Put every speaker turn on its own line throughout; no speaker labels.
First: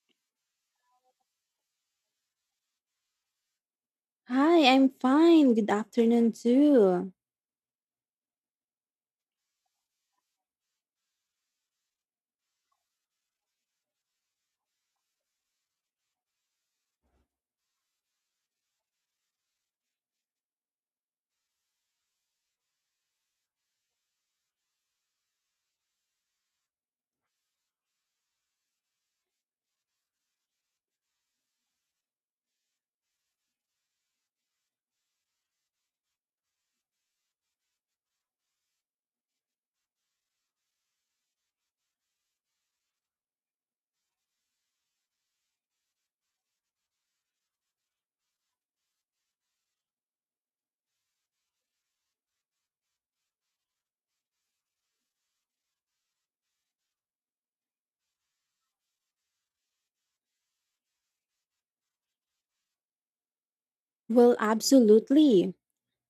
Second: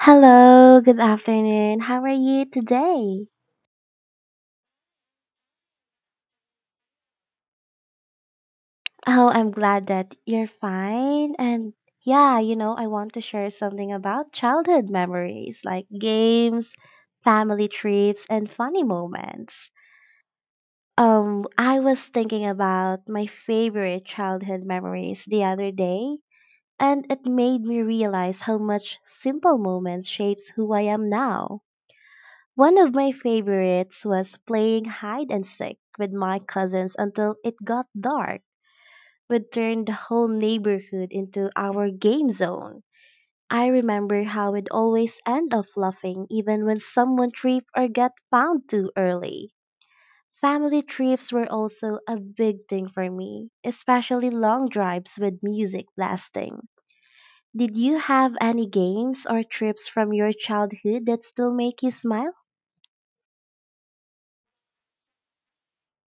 Hello, good afternoon. How are you today?
Hi, I'm fine. Good afternoon, too.
Oh, I'm glad that you're fine. And yeah, I want to share something about childhood memories like games, family trips, and funny moments. I was thinking about my favorite childhood memories the other day, and it made me realize how much simple moments shapes who I am now. One of my favorites was playing hide and seek with my cousins until it got dark. We turned the whole neighborhood into our game zone. I remember how we'd always end up laughing even when someone tripped or got found too early. Family trips were also a big thing for me, especially long drives with music blasting. Did you have any games or trips from your childhood that still make you smile?
Well, absolutely.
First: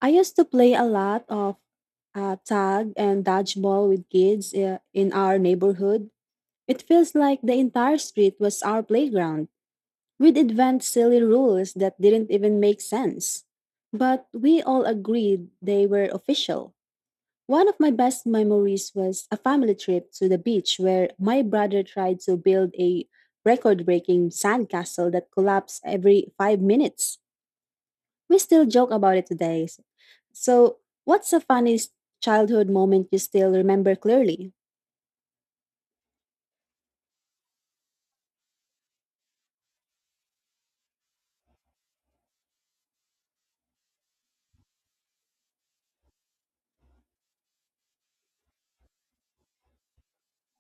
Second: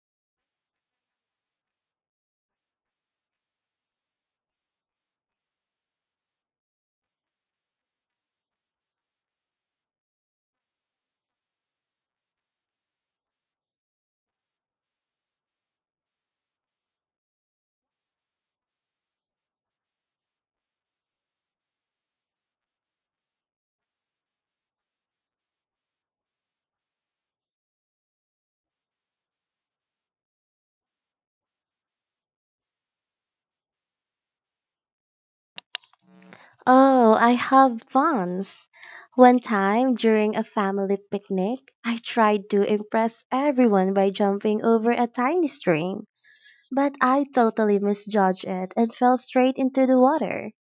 I used to play a lot of tag and dodgeball with kids in our neighborhood. It feels like the entire street was our playground, with advanced silly rules that didn't even make sense. But we all agreed they were official. One of my best memories was a family trip to the beach where my brother tried to build a record breaking sandcastle that collapsed every 5 minutes. We still joke about it today. So, what's the funniest childhood moment you still remember clearly?
Oh, I have once. One time during a family picnic, I tried to impress everyone by jumping over a tiny stream, but I totally misjudged it and fell straight into the water.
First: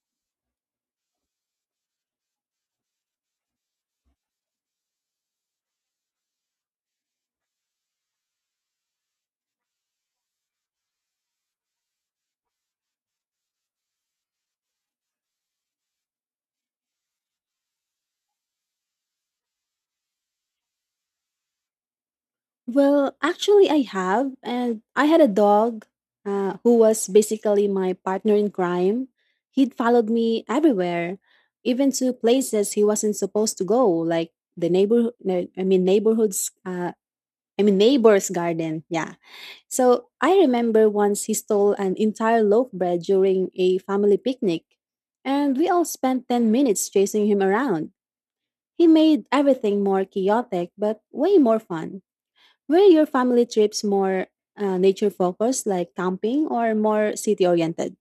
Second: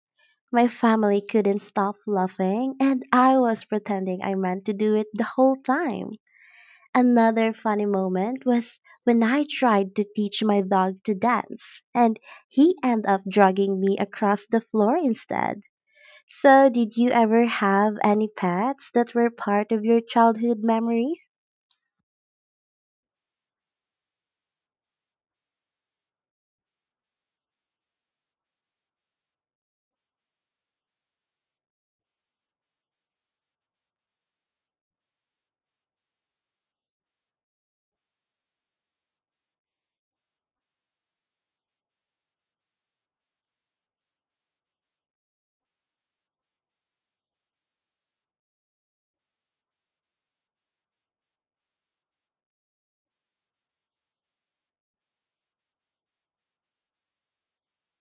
My family couldn't stop laughing, and I was pretending I meant to do it the whole time. Another funny moment was when I tried to teach my dog to dance, and he ended up dragging me across the floor instead. So, did you ever have any pets that were part of your childhood memories?
Well, actually, I have, and I had a dog who was basically my partner in crime. He'd followed me everywhere, even to places he wasn't supposed to go, like the neighbor. No, I mean, neighborhoods. I mean, neighbor's garden. Yeah. So I remember once he stole an entire loaf bread during a family picnic, and we all spent 10 minutes chasing him around. He made everything more chaotic, but way more fun. Were your family trips more nature focused, like camping, or more city oriented?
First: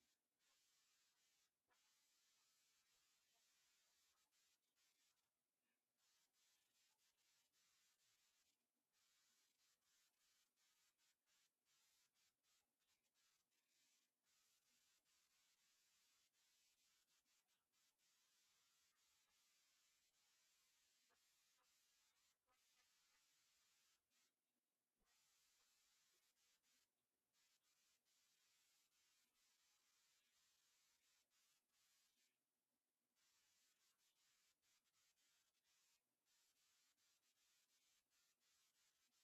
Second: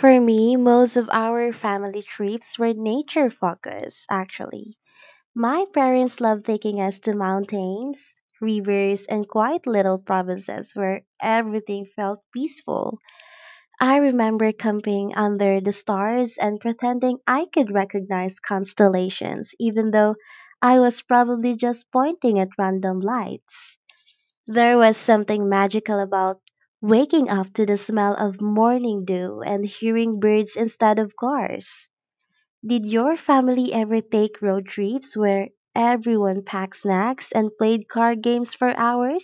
For me, most of our family trips were nature focused, actually. My parents loved taking us to mountains, rivers, and quiet little provinces where everything felt peaceful. I remember camping under the stars and pretending I could recognize constellations, even though I was probably just pointing at random lights. There was something magical about waking up to the smell of morning dew and hearing birds instead of cars. Did your family ever take road trips where everyone packed snacks and played card games for hours?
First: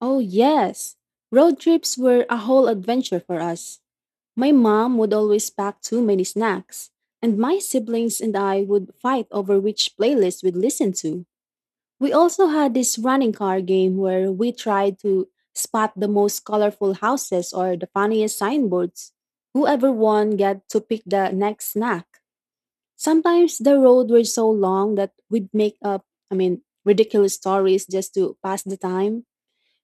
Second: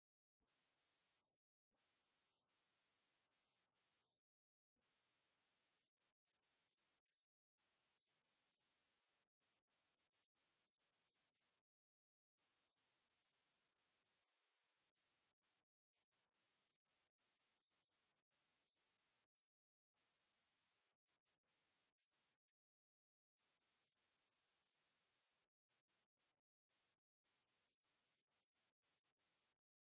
Oh, yes. Road trips were a whole adventure for us. My mom would always pack too many snacks, and my siblings and I would fight over which playlist we'd listen to. We also had this running car game where we tried to spot the most colorful houses or the funniest signboards. Whoever won got to pick the next snack. Sometimes the road were so long that we'd make up, I mean, ridiculous stories just to pass the time.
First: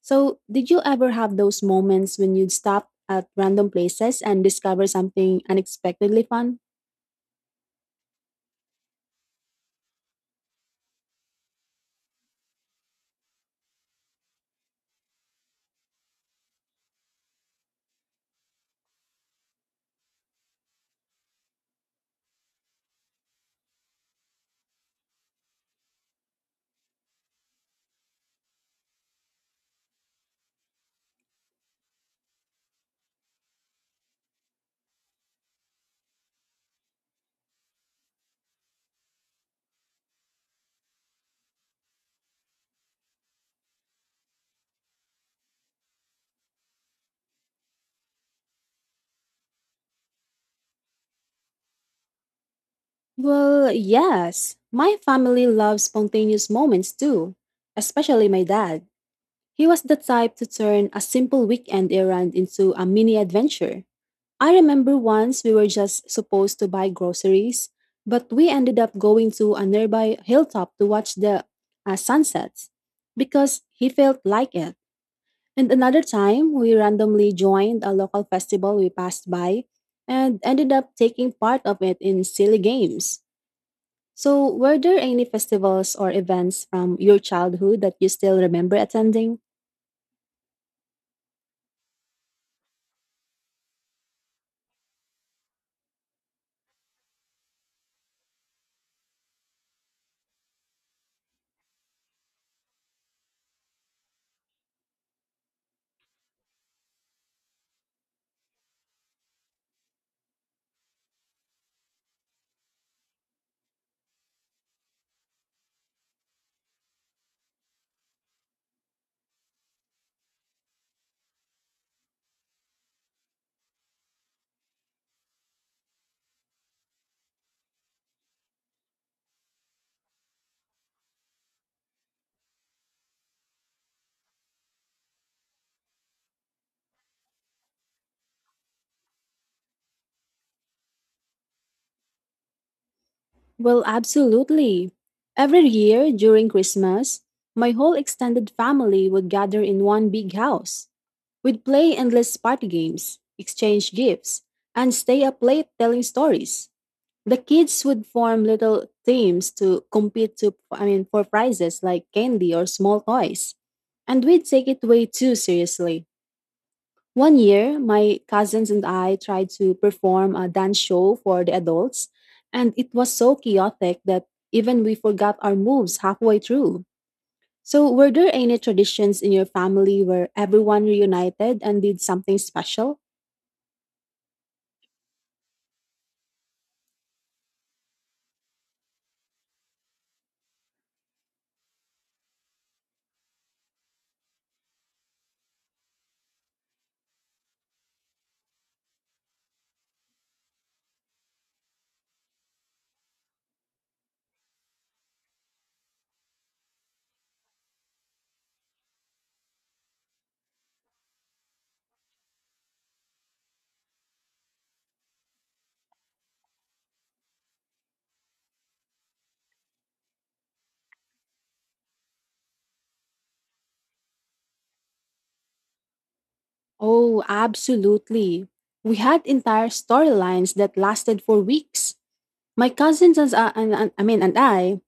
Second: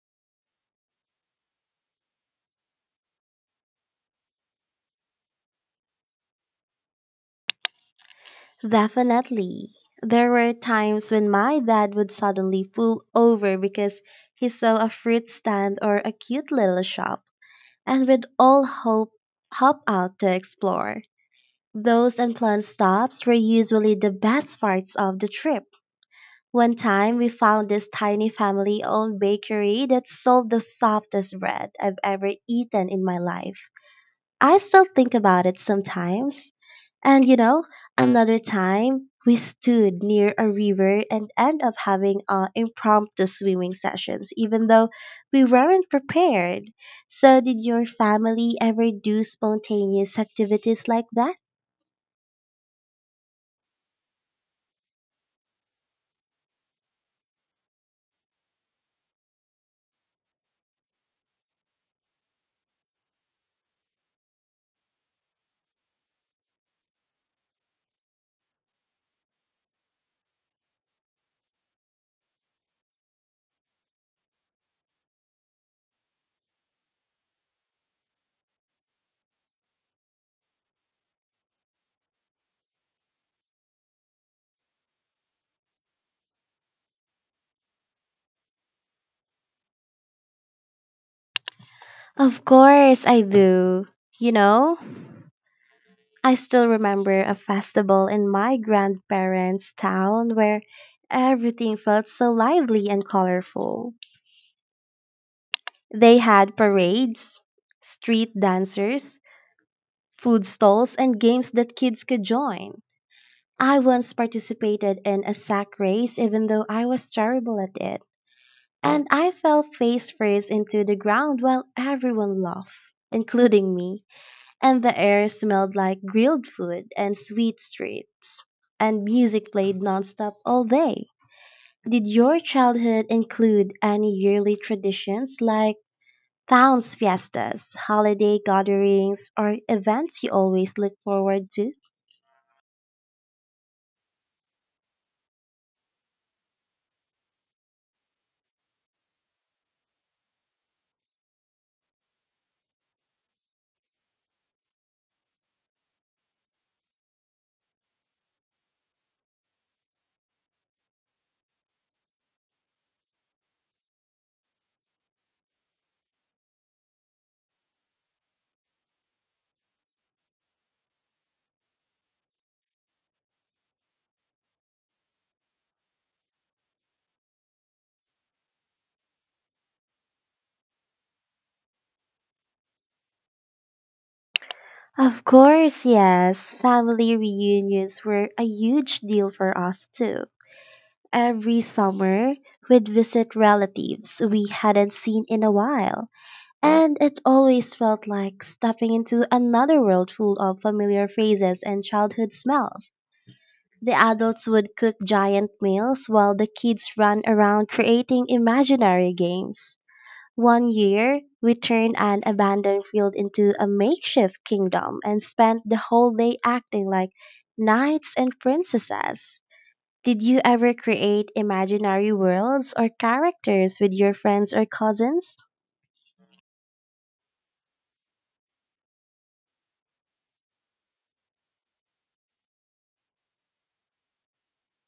So, did you ever have those moments when you'd stop at random places and discover something unexpectedly fun?
Definitely. There were times when my dad would suddenly pull over because he saw a fruit stand or a cute little shop and would all hop out to explore. Those unplanned stops were usually the best parts of the trip. One time we found this tiny family owned bakery that sold the softest bread I've ever eaten in my life. I still think about it sometimes. And you know, another time we stood near a river and ended up having impromptu swimming sessions, even though we weren't prepared. So, did your family ever do spontaneous activities like that?
Well, yes. My family loves spontaneous moments too, especially my dad. He was the type to turn a simple weekend errand into a mini adventure. I remember once we were just supposed to buy groceries, but we ended up going to a nearby hilltop to watch the sunsets because he felt like it. And another time, we randomly joined a local festival we passed by and ended up taking part of it in silly games. So, were there any festivals or events from your childhood that you still remember attending?
Of course I do. You know, I still remember a festival in my grandparents' town where everything felt so lively and colorful. They had parades, street dancers, food stalls, and games that kids could join. I once participated in a sack race even though I was terrible at it, and I fell face first into the ground while everyone laughed, including me. And the air smelled like grilled food and sweet streets, and music played nonstop all day. Did your childhood include any yearly traditions like towns fiestas, holiday gatherings, or events you always look forward to?
Well, absolutely. Every year during Christmas, my whole extended family would gather in one big house. We'd play endless party games, exchange gifts, and stay up late telling stories. The kids would form little teams to compete to, I mean, for prizes like candy or small toys, and we'd take it way too seriously. One year, my cousins and I tried to perform a dance show for the adults, and it was so chaotic that even we forgot our moves halfway through. So, were there any traditions in your family where everyone reunited and did something special?
Of course, yes. Family reunions were a huge deal for us too. Every summer, we'd visit relatives we hadn't seen in a while. And it always felt like stepping into another world full of familiar faces and childhood smells. The adults would cook giant meals while the kids ran around creating imaginary games. One year, we turned an abandoned field into a makeshift kingdom and spent the whole day acting like knights and princesses. Did you ever create imaginary worlds or characters with your friends or cousins?
Oh, absolutely. We had entire storylines that lasted for weeks. My cousins and I mean and I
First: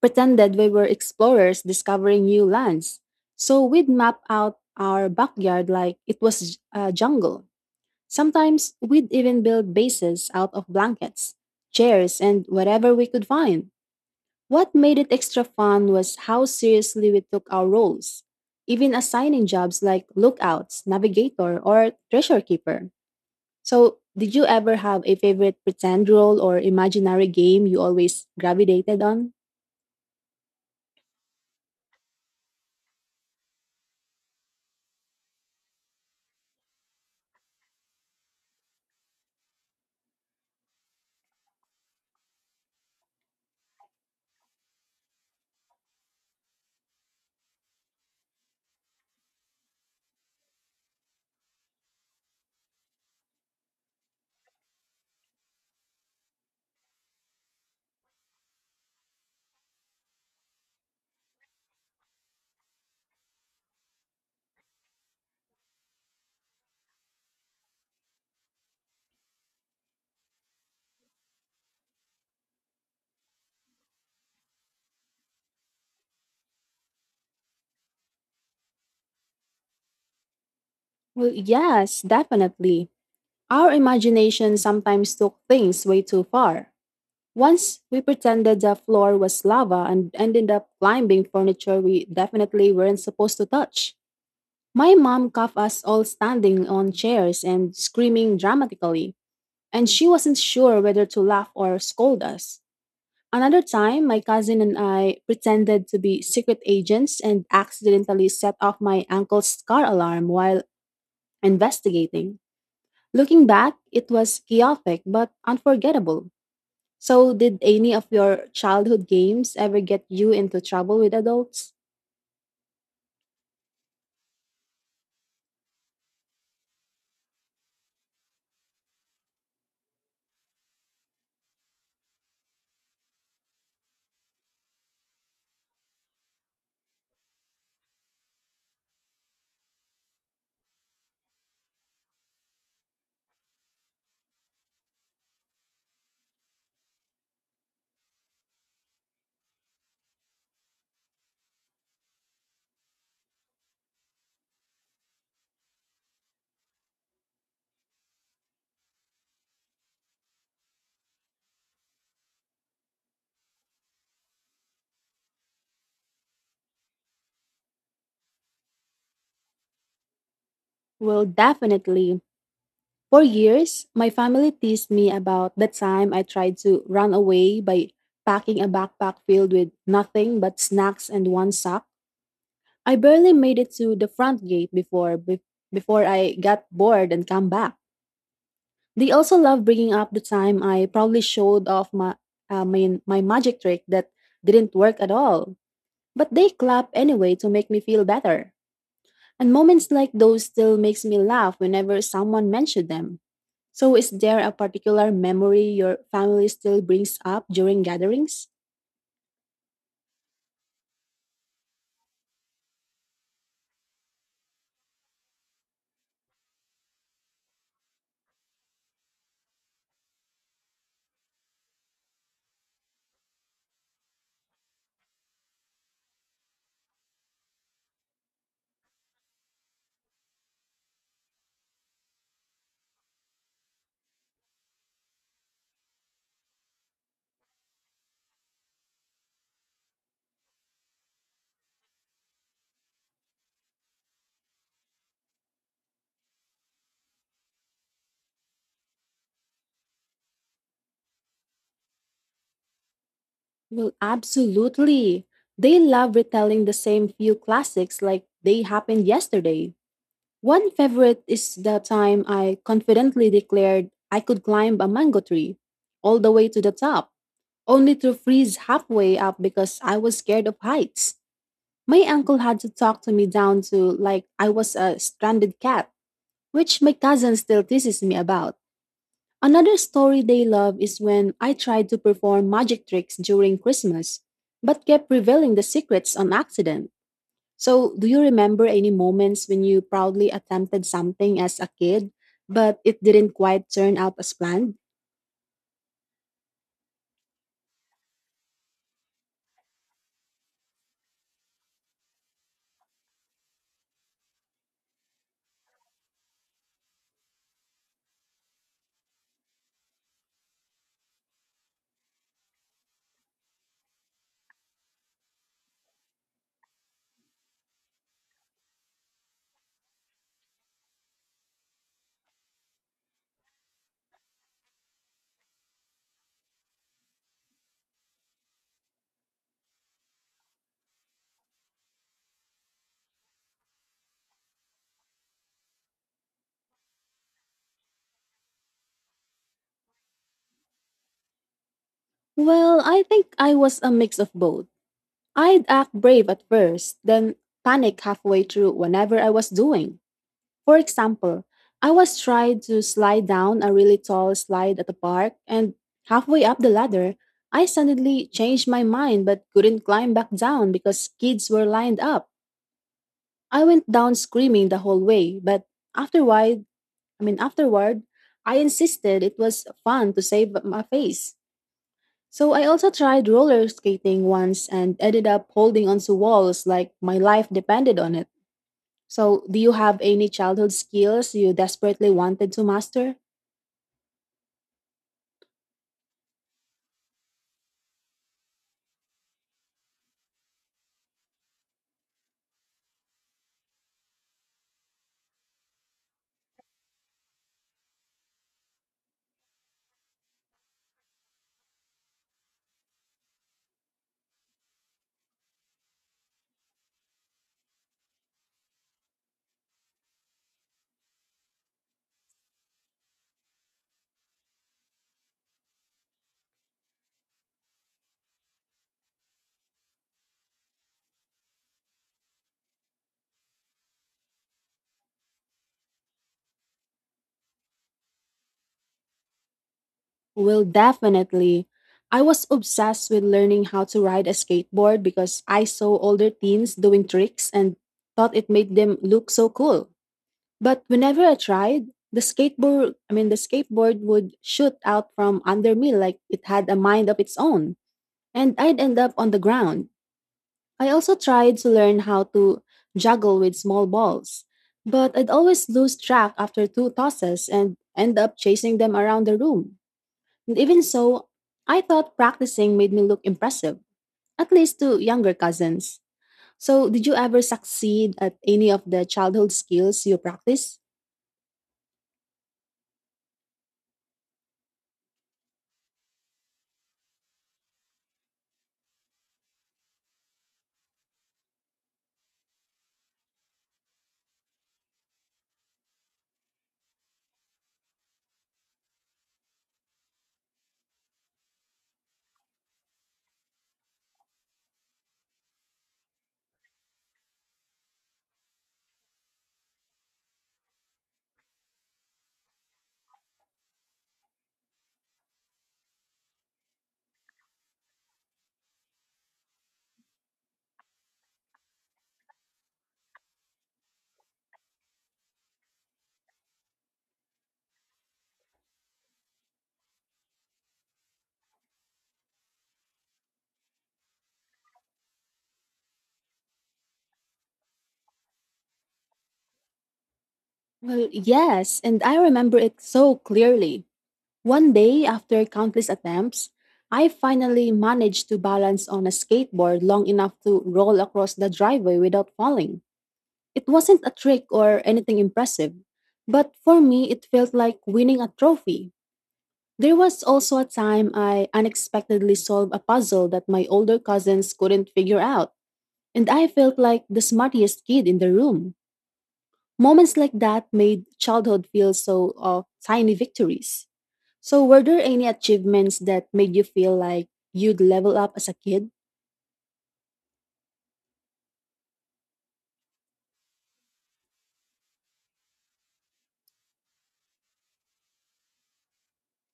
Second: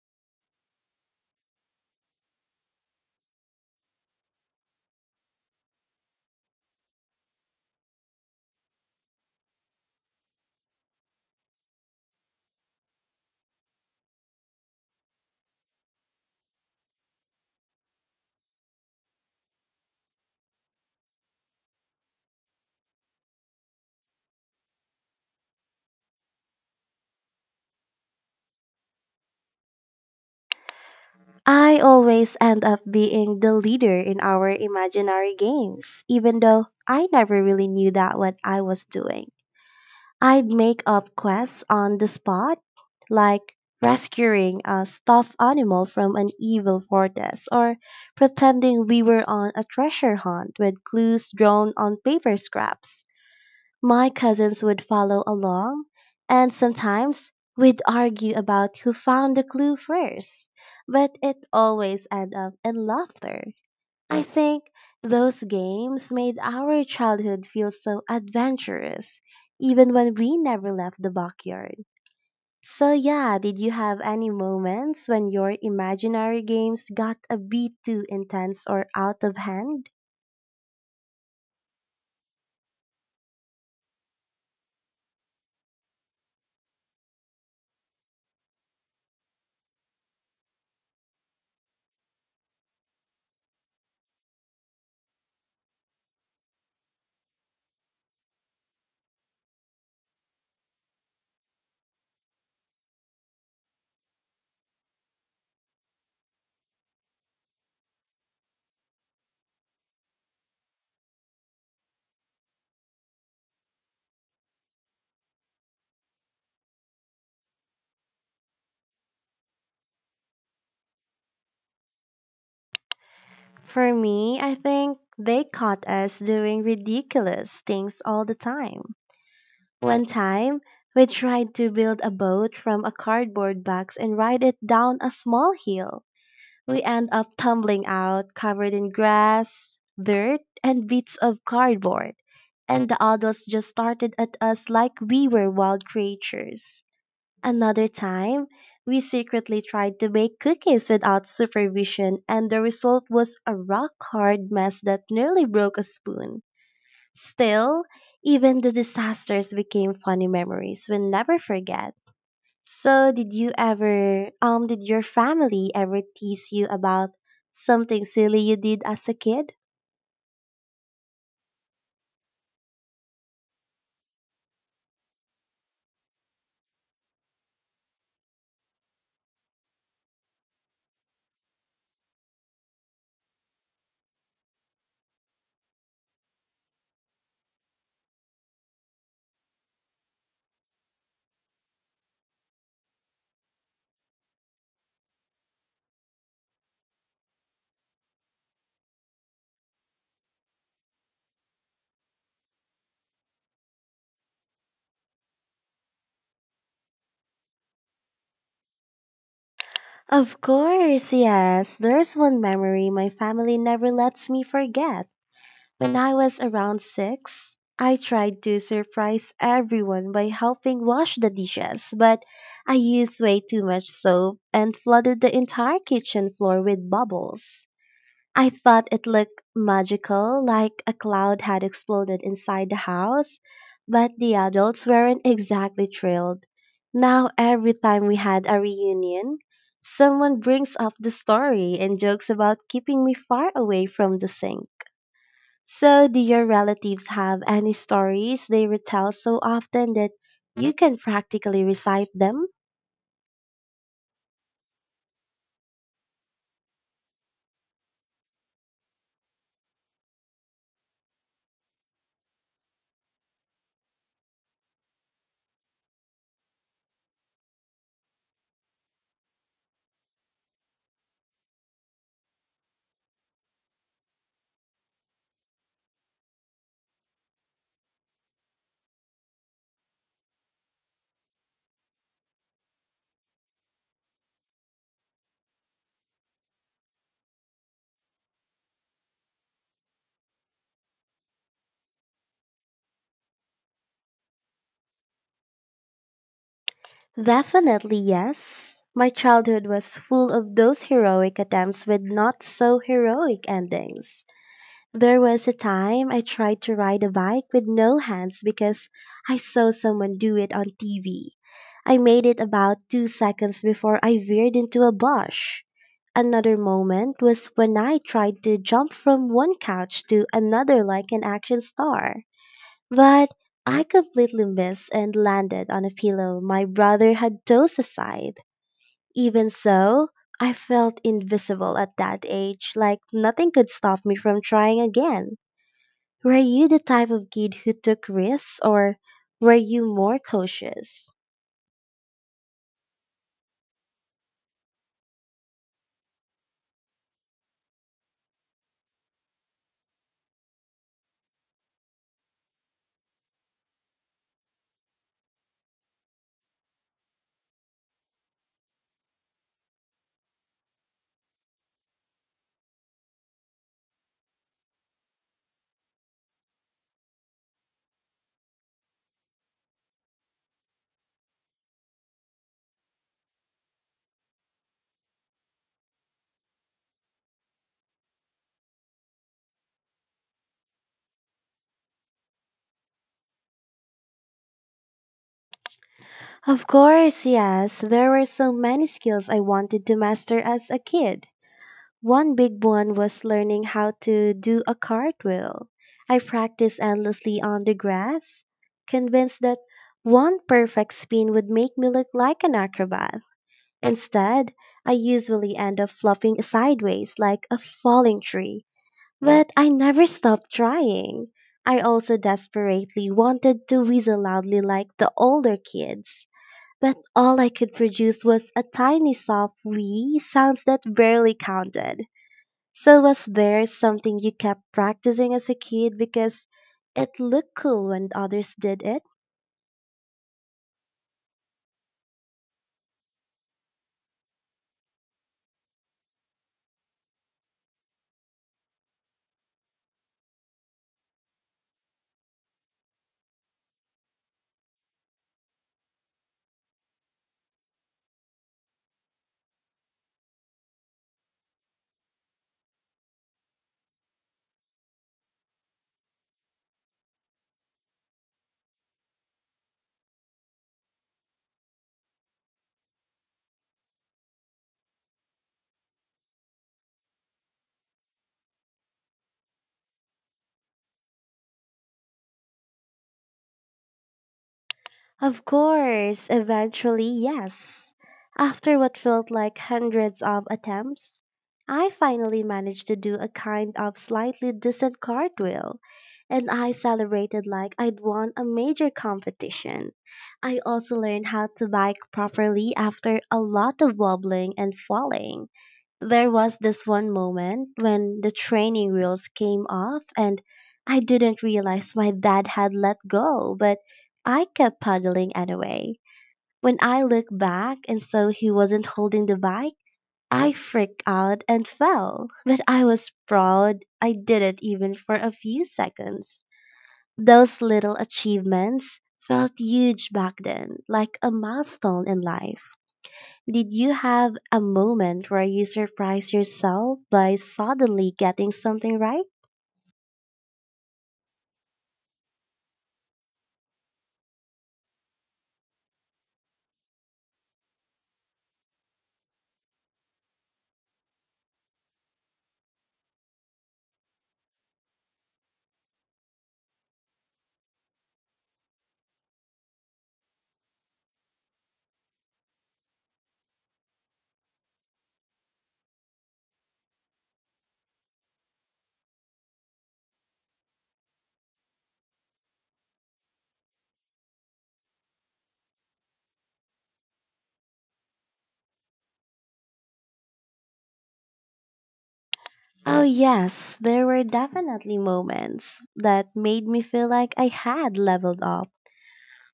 pretended we were explorers discovering new lands. So we'd map out our backyard like it was a jungle. Sometimes we'd even build bases out of blankets, chairs, and whatever we could find. What made it extra fun was how seriously we took our roles, even assigning jobs like lookouts, navigator, or treasure keeper. So, did you ever have a favorite pretend role or imaginary game you always gravitated on?
I always end up being the leader in our imaginary games, even though I never really knew that what I was doing. I'd make up quests on the spot, like rescuing a stuffed animal from an evil fortress or pretending we were on a treasure hunt with clues drawn on paper scraps. My cousins would follow along, and sometimes we'd argue about who found the clue first, but it always ended up in laughter. I think those games made our childhood feel so adventurous, even when we never left the backyard. So, yeah, did you have any moments when your imaginary games got a bit too intense or out of hand?
Well, yes, definitely. Our imagination sometimes took things way too far. Once we pretended the floor was lava and ended up climbing furniture we definitely weren't supposed to touch. My mom caught us all standing on chairs and screaming dramatically, and she wasn't sure whether to laugh or scold us. Another time, my cousin and I pretended to be secret agents and accidentally set off my ankle's car alarm while investigating. Looking back, it was chaotic but unforgettable. So, did any of your childhood games ever get you into trouble with adults?
For me, I think they caught us doing ridiculous things all the time. One time, we tried to build a boat from a cardboard box and ride it down a small hill. We end up tumbling out, covered in grass, dirt, and bits of cardboard. And the adults just started at us like we were wild creatures. Another time, we secretly tried to bake cookies without supervision, and the result was a rock hard mess that nearly broke a spoon. Still, even the disasters became funny memories we'll never forget. So, did your family ever tease you about something silly you did as a kid?
Well, definitely. For years, my family teased me about the time I tried to run away by packing a backpack filled with nothing but snacks and one sock. I barely made it to the front gate before I got bored and come back. They also love bringing up the time I probably showed off my, my magic trick that didn't work at all. But they clap anyway to make me feel better. And moments like those still makes me laugh whenever someone mentioned them. So is there a particular memory your family still brings up during gatherings?
Of course, yes. There's one memory my family never lets me forget. When I was around six, I tried to surprise everyone by helping wash the dishes, but I used way too much soap and flooded the entire kitchen floor with bubbles. I thought it looked magical, like a cloud had exploded inside the house, but the adults weren't exactly thrilled. Now, every time we had a reunion, someone brings up the story and jokes about keeping me far away from the sink. So, do your relatives have any stories they retell so often that you can practically recite them?
Well, absolutely. They love retelling the same few classics like they happened yesterday. One favorite is the time I confidently declared I could climb a mango tree all the way to the top, only to freeze halfway up because I was scared of heights. My uncle had to talk to me down to like I was a stranded cat, which my cousin still teases me about. Another story they love is when I tried to perform magic tricks during Christmas, but kept revealing the secrets on accident. So, do you remember any moments when you proudly attempted something as a kid, but it didn't quite turn out as planned?
Definitely yes. My childhood was full of those heroic attempts with not so heroic endings. There was a time I tried to ride a bike with no hands because I saw someone do it on TV. I made it about 2 seconds before I veered into a bush. Another moment was when I tried to jump from one couch to another like an action star. But I completely missed and landed on a pillow my brother had tossed aside. Even so, I felt invisible at that age, like nothing could stop me from trying again. Were you the type of kid who took risks or were you more cautious?
Well, I think I was a mix of both. I'd act brave at first, then panic halfway through whenever I was doing. For example, I was trying to slide down a really tall slide at the park, and halfway up the ladder, I suddenly changed my mind but couldn't climb back down because kids were lined up. I went down screaming the whole way, but afterward, I mean afterward, I insisted it was fun to save my face. So I also tried roller skating once and ended up holding onto walls like my life depended on it. So, do you have any childhood skills you desperately wanted to master?
Of course, yes, there were so many skills I wanted to master as a kid. One big one was learning how to do a cartwheel. I practiced endlessly on the grass, convinced that one perfect spin would make me look like an acrobat. Instead, I usually end up flopping sideways like a falling tree. But I never stopped trying. I also desperately wanted to whistle loudly like the older kids, but all I could produce was a tiny soft wee sounds that barely counted. So was there something you kept practicing as a kid because it looked cool when others did it?
Well, definitely. I was obsessed with learning how to ride a skateboard because I saw older teens doing tricks and thought it made them look so cool. But whenever I tried, the skateboard would shoot out from under me like it had a mind of its own, and I'd end up on the ground. I also tried to learn how to juggle with small balls, but I'd always lose track after two tosses and end up chasing them around the room. And even so, I thought practicing made me look impressive, at least to younger cousins. So, did you ever succeed at any of the childhood skills you practice?
Of course, eventually, yes. After what felt like hundreds of attempts, I finally managed to do a kind of slightly decent cartwheel, and I celebrated like I'd won a major competition. I also learned how to bike properly after a lot of wobbling and falling. There was this one moment when the training wheels came off and I didn't realize my dad had let go, but I kept paddling anyway. When I looked back and saw he wasn't holding the bike, I freaked out and fell. But I was proud I did it even for a few seconds. Those little achievements felt huge back then, like a milestone in life. Did you have a moment where you surprised yourself by suddenly getting something right?
Well, yes, and I remember it so clearly. One day, after countless attempts, I finally managed to balance on a skateboard long enough to roll across the driveway without falling. It wasn't a trick or anything impressive, but for me, it felt like winning a trophy. There was also a time I unexpectedly solved a puzzle that my older cousins couldn't figure out, and I felt like the smartest kid in the room. Moments like that made childhood feel so tiny victories. So, were there any achievements that made you feel like you'd level up as a kid?
Oh, yes, there were definitely moments that made me feel like I had leveled up.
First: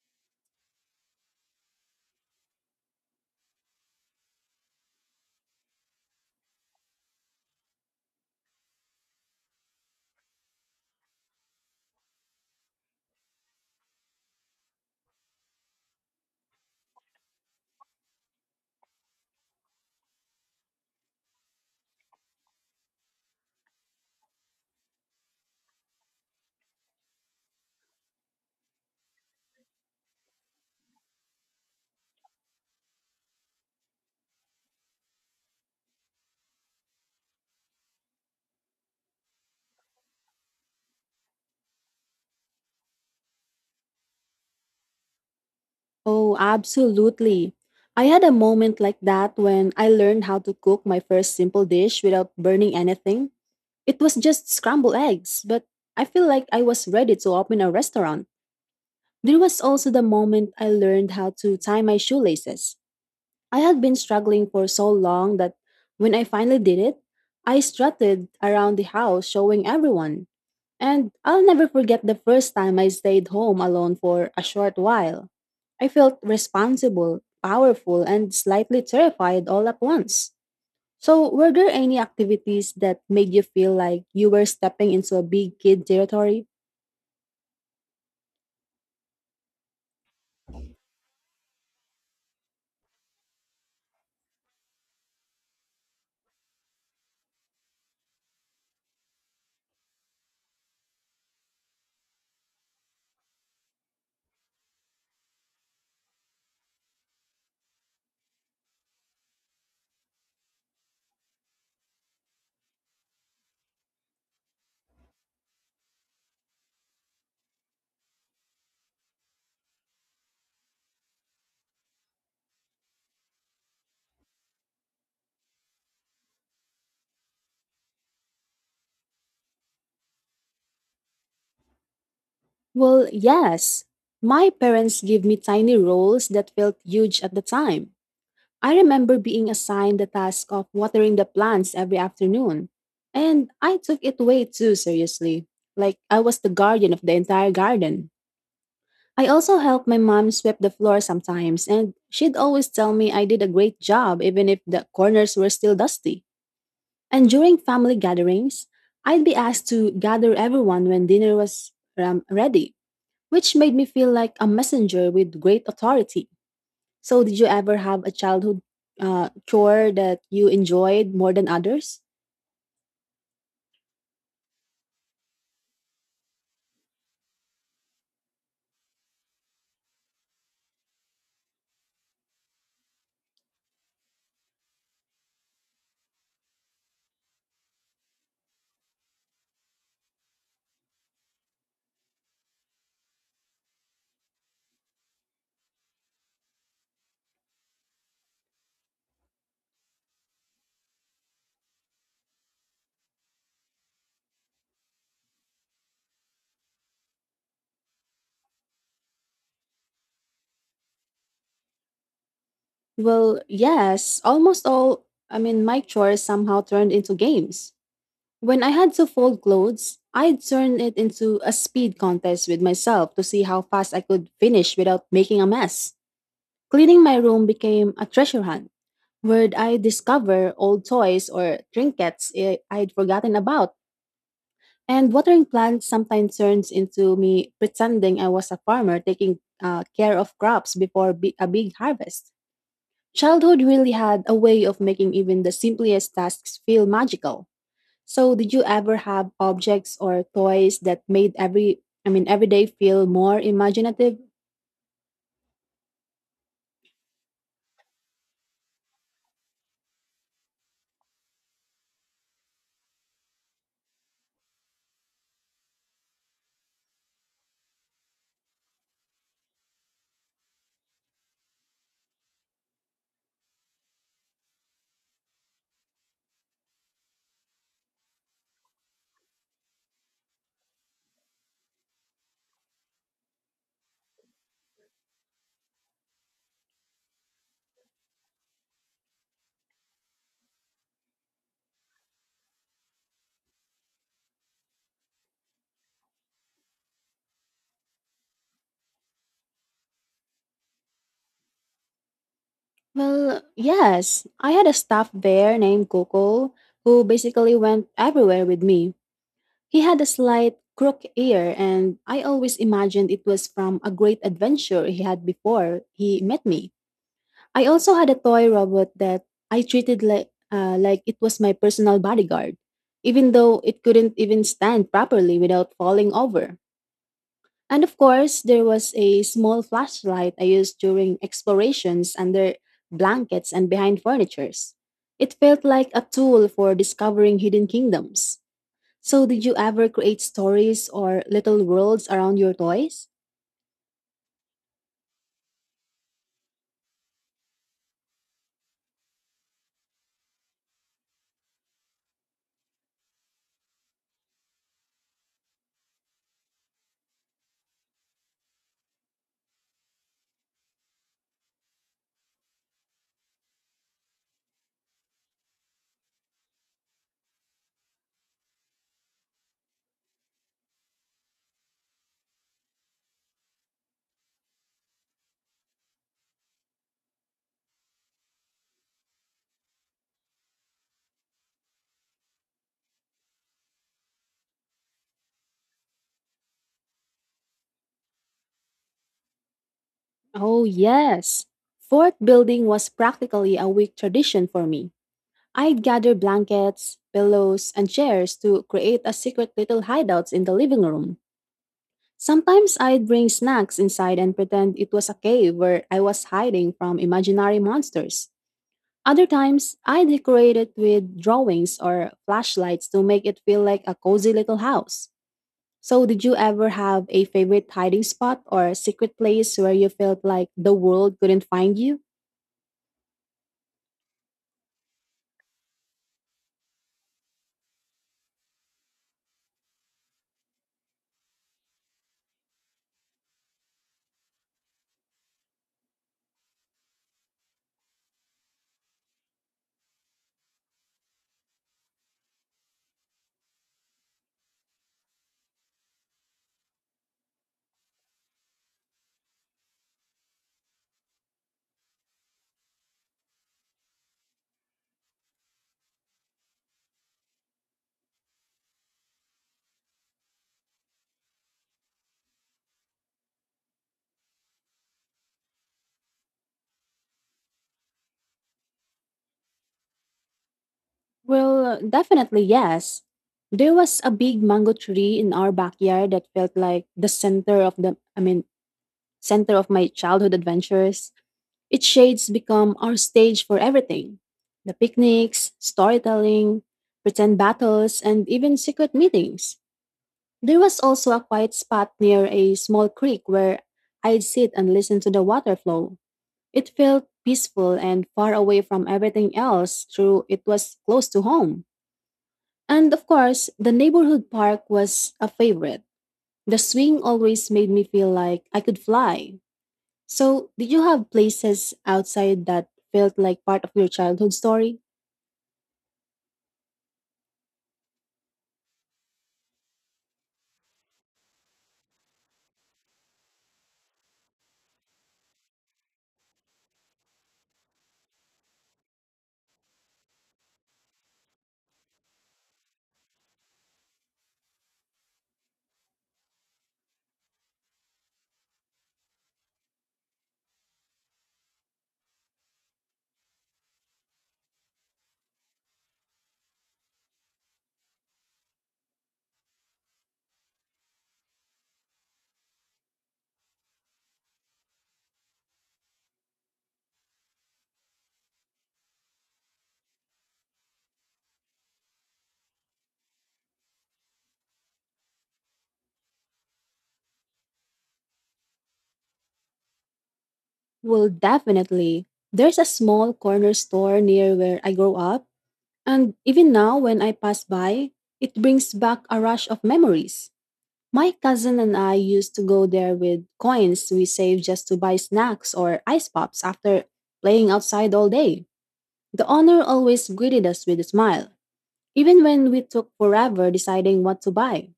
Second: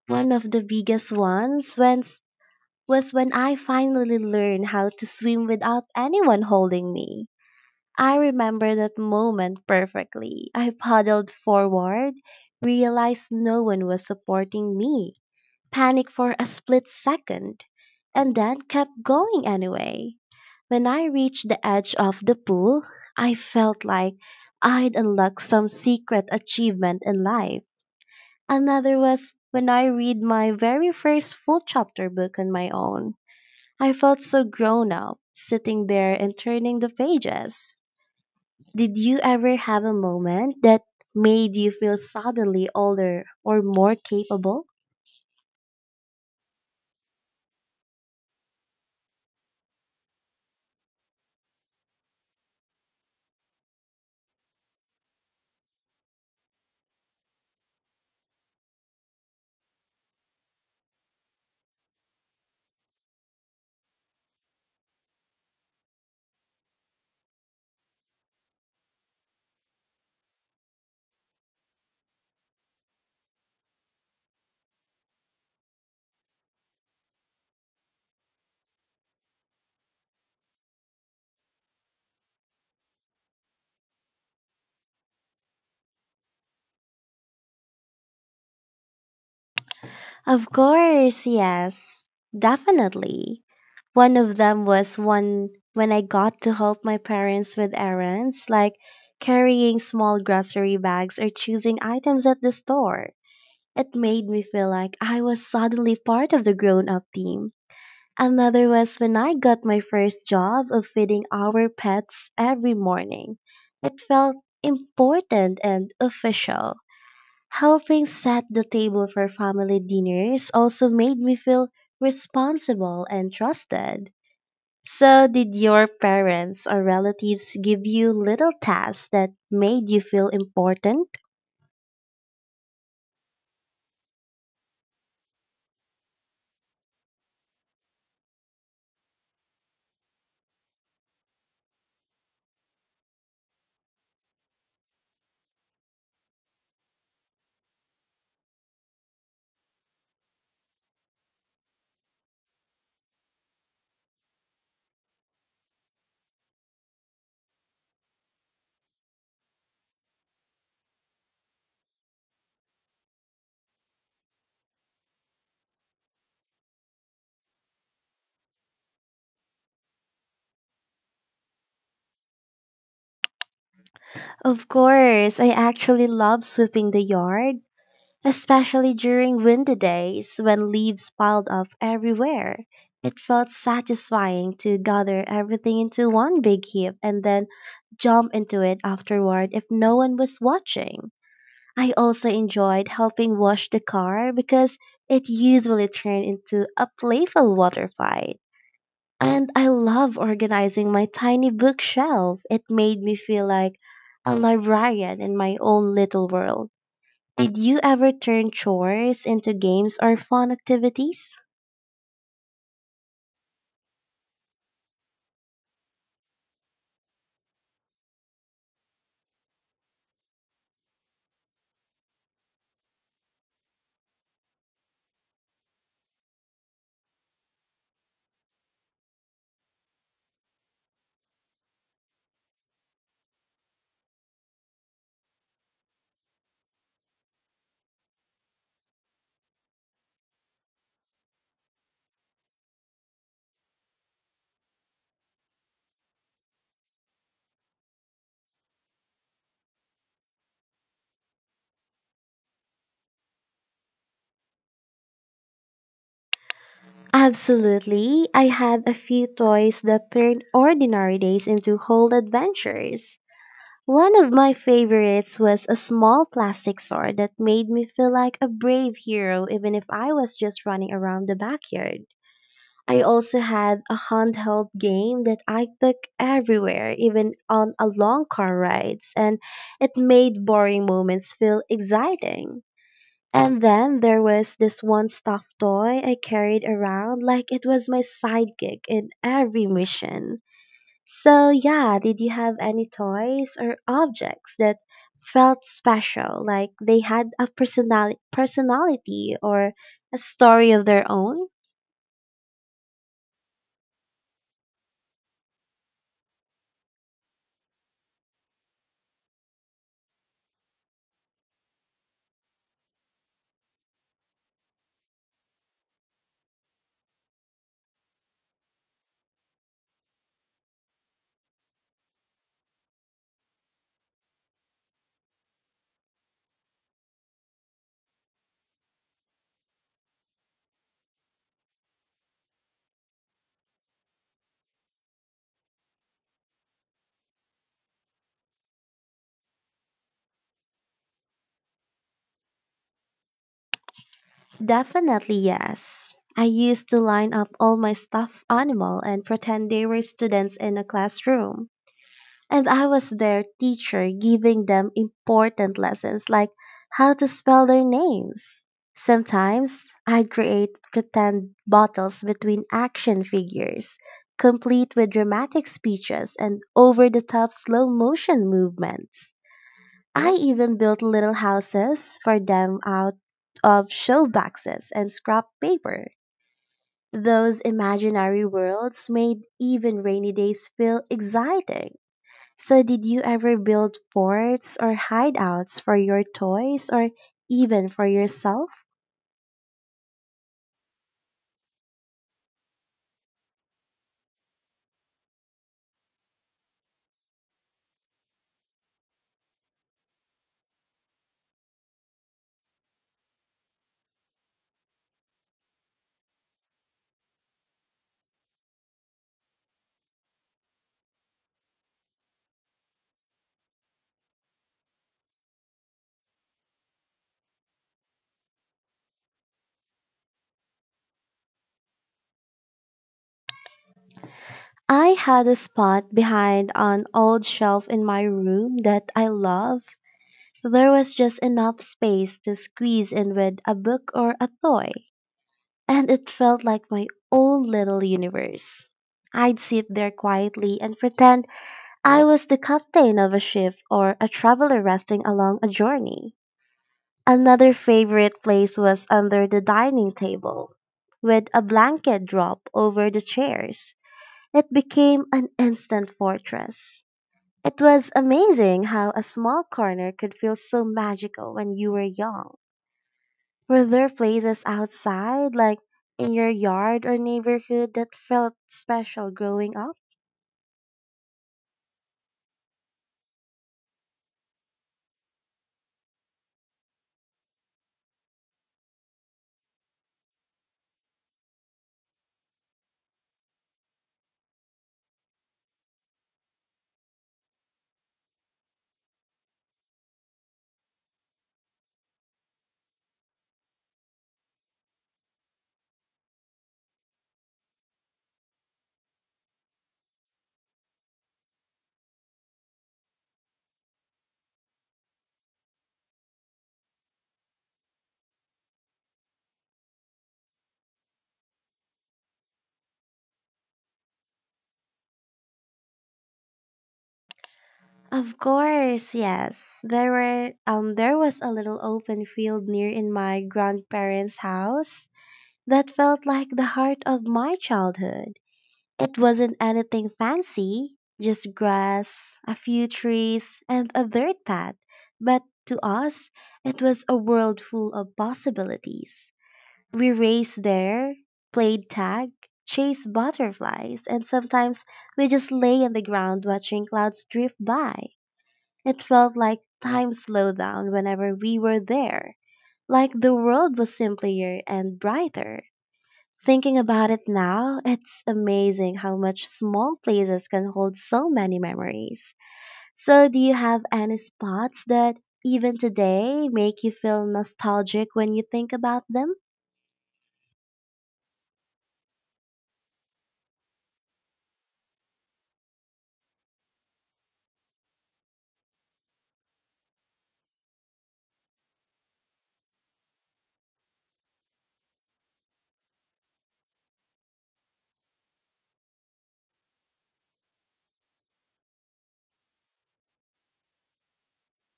One of the biggest ones when, was when I finally learned how to swim without anyone holding me. I remember that moment perfectly. I paddled forward, realized no one was supporting me, panicked for a split second, and then kept going anyway. When I reached the edge of the pool, I felt like I'd unlocked some secret achievement in life. Another was when I read my very first full chapter book on my own. I felt so grown up sitting there and turning the pages. Did you ever have a moment that made you feel suddenly older or more capable?
Oh, absolutely. I had a moment like that when I learned how to cook my first simple dish without burning anything. It was just scrambled eggs, but I feel like I was ready to open a restaurant. There was also the moment I learned how to tie my shoelaces. I had been struggling for so long that when I finally did it, I strutted around the house showing everyone. And I'll never forget the first time I stayed home alone for a short while. I felt responsible, powerful, and slightly terrified all at once. So, were there any activities that made you feel like you were stepping into a big kid territory?
Of course, yes, definitely. One of them was one when I got to help my parents with errands like carrying small grocery bags or choosing items at the store. It made me feel like I was suddenly part of the grown up team. Another was when I got my first job of feeding our pets every morning. It felt important and official. Helping set the table for family dinners also made me feel responsible and trusted. So, did your parents or relatives give you little tasks that made you feel important?
Well, yes. My parents gave me tiny roles that felt huge at the time. I remember being assigned the task of watering the plants every afternoon, and I took it way too seriously, like I was the guardian of the entire garden. I also helped my mom sweep the floor sometimes, and she'd always tell me I did a great job even if the corners were still dusty. And during family gatherings, I'd be asked to gather everyone when dinner was ready, which made me feel like a messenger with great authority. So, did you ever have a childhood chore that you enjoyed more than others?
Of course, I actually love sweeping the yard especially during windy days when leaves piled up everywhere. It felt satisfying to gather everything into one big heap and then jump into it afterward if no one was watching. I also enjoyed helping wash the car because it usually turned into a playful water fight. And I love organizing my tiny bookshelf. It made me feel like a librarian in my own little world. Did you ever turn chores into games or fun activities?
Well, yes, almost all. I mean, my chores somehow turned into games. When I had to fold clothes, I'd turn it into a speed contest with myself to see how fast I could finish without making a mess. Cleaning my room became a treasure hunt where I discover old toys or trinkets I'd forgotten about. And watering plants sometimes turns into me pretending I was a farmer taking care of crops before a big harvest. Childhood really had a way of making even the simplest tasks feel magical. So, did you ever have objects or toys that made every day feel more imaginative?
Absolutely. I had a few toys that turned ordinary days into whole adventures. One of my favorites was a small plastic sword that made me feel like a brave hero even if I was just running around the backyard. I also had a handheld game that I took everywhere, even on a long car rides, and it made boring moments feel exciting. And then there was this one stuffed toy I carried around like it was my sidekick in every mission. So, yeah, did you have any toys or objects that felt special, like they had a personality or a story of their own?
Well, yes. I had a stuffed bear named Coco who basically went everywhere with me. He had a slight crook ear, and I always imagined it was from a great adventure he had before he met me. I also had a toy robot that I treated like it was my personal bodyguard, even though it couldn't even stand properly without falling over. And of course, there was a small flashlight I used during explorations under blankets and behind furnitures. It felt like a tool for discovering hidden kingdoms. So, did you ever create stories or little worlds around your toys?
Definitely yes. I used to line up all my stuffed animal and pretend they were students in a classroom. And I was their teacher giving them important lessons like how to spell their names. Sometimes I'd create pretend battles between action figures, complete with dramatic speeches and over the top slow motion movements. I even built little houses for them out of show boxes and scrap paper. Those imaginary worlds made even rainy days feel exciting. So, did you ever build forts or hideouts for your toys or even for yourself?
Oh, yes. Fort building was practically a week tradition for me. I'd gather blankets, pillows, and chairs to create a secret little hideouts in the living room. Sometimes I'd bring snacks inside and pretend it was a cave where I was hiding from imaginary monsters. Other times, I decorated with drawings or flashlights to make it feel like a cozy little house. So, did you ever have a favorite hiding spot or secret place where you felt like the world couldn't find you?
I had a spot behind an old shelf in my room that I love. There was just enough space to squeeze in with a book or a toy, and it felt like my own little universe. I'd sit there quietly and pretend I was the captain of a ship or a traveler resting along a journey. Another favorite place was under the dining table, with a blanket draped over the chairs. It became an instant fortress. It was amazing how a small corner could feel so magical when you were young. Were there places outside, like in your yard or neighborhood, that felt special growing up?
Well, definitely yes. There was a big mango tree in our backyard that felt like the center of the I mean, center of my childhood adventures. Its shades become our stage for everything. The picnics, storytelling, pretend battles, and even secret meetings. There was also a quiet spot near a small creek where I'd sit and listen to the water flow. It felt peaceful and far away from everything else, though it was close to home. And of course, the neighborhood park was a favorite. The swing always made me feel like I could fly. So, did you have places outside that felt like part of your childhood story?
Of course, yes. There was a little open field near in my grandparents' house that felt like the heart of my childhood. It wasn't anything fancy, just grass, a few trees, and a dirt path. But to us, it was a world full of possibilities. We raced there, played tag, chased butterflies, and sometimes we just lay on the ground watching clouds drift by. It felt like time slowed down whenever we were there, like the world was simpler and brighter. Thinking about it now, it's amazing how much small places can hold so many memories. So, do you have any spots that even today make you feel nostalgic when you think about them?
Well, definitely. There's a small corner store near where I grew up, and even now when I pass by, it brings back a rush of memories. My cousin and I used to go there with coins we saved just to buy snacks or ice pops after playing outside all day. The owner always greeted us with a smile, even when we took forever deciding what to buy.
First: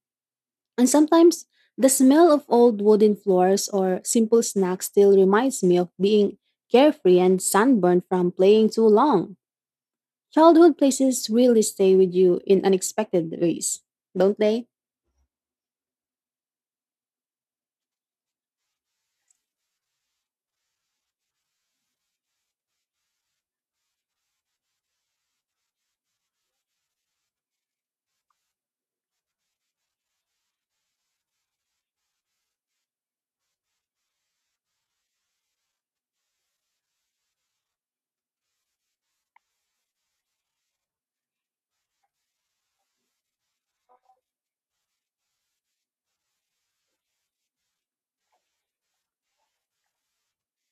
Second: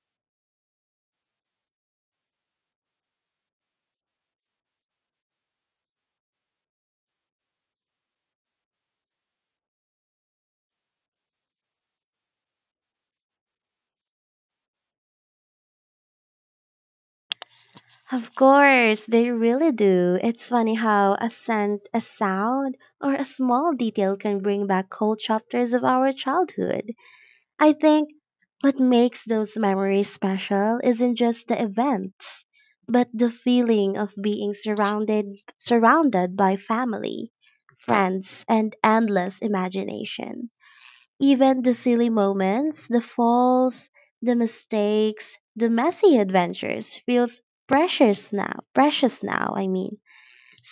And sometimes the smell of old wooden floors or simple snacks still reminds me of being carefree and sunburned from playing too long. Childhood places really stay with you in unexpected ways, don't they?
Of course, they really do. It's funny how a scent, a sound, or a small detail can bring back whole chapters of our childhood. I think what makes those memories special isn't just the events, but the feeling of being surrounded by family, friends, and endless imagination. Even the silly moments, the falls, the mistakes, the messy adventures feels precious now. Precious now, I mean.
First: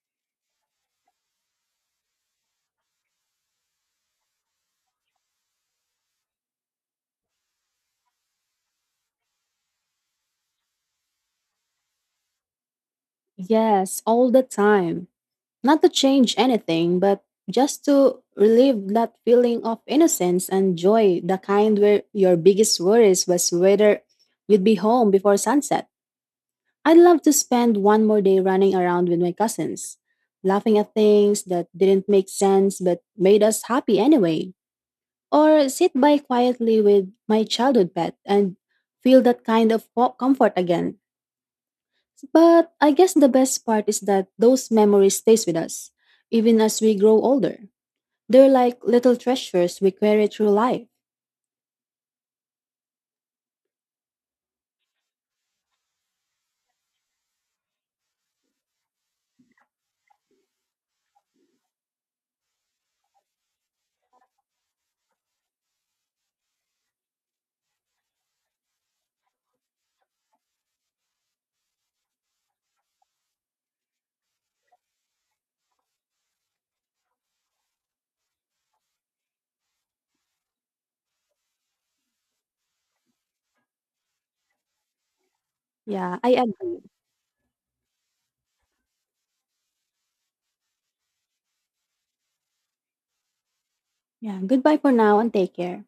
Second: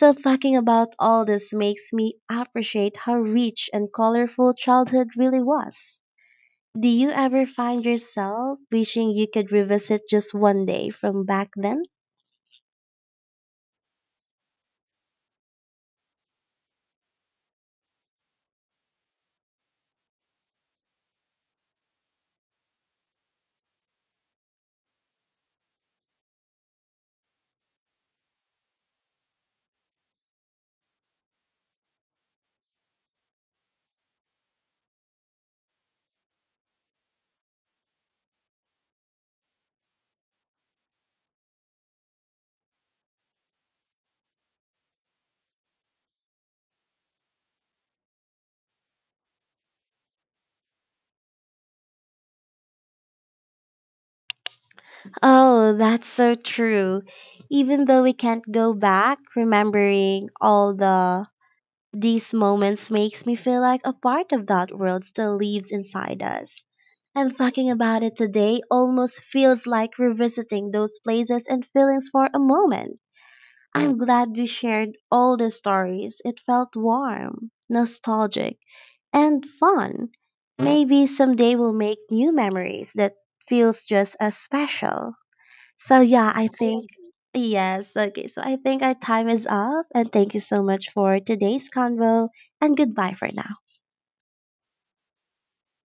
So talking about all this makes me appreciate how rich and colorful childhood really was. Do you ever find yourself wishing you could revisit just one day from back then?
Yes, all the time. Not to change anything, but just to relieve that feeling of innocence and joy, the kind where your biggest worries was whether you'd be home before sunset. I'd love to spend one more day running around with my cousins, laughing at things that didn't make sense but made us happy anyway. Or sit by quietly with my childhood pet and feel that kind of comfort again. But I guess the best part is that those memories stays with us even as we grow older. They're like little treasures we carry through life.
Oh, that's so true. Even though we can't go back, remembering all these moments makes me feel like a part of that world still lives inside us. And talking about it today almost feels like revisiting those places and feelings for a moment. I'm glad we shared all the stories. It felt warm, nostalgic, and fun. Maybe someday we'll make new memories that feels just as special. So,
Yeah,
yeah,
I
I
agree.
think yes. Okay, so I think our time is up, and thank you so much for today's convo and goodbye for now.
Yeah, goodbye for now and take care.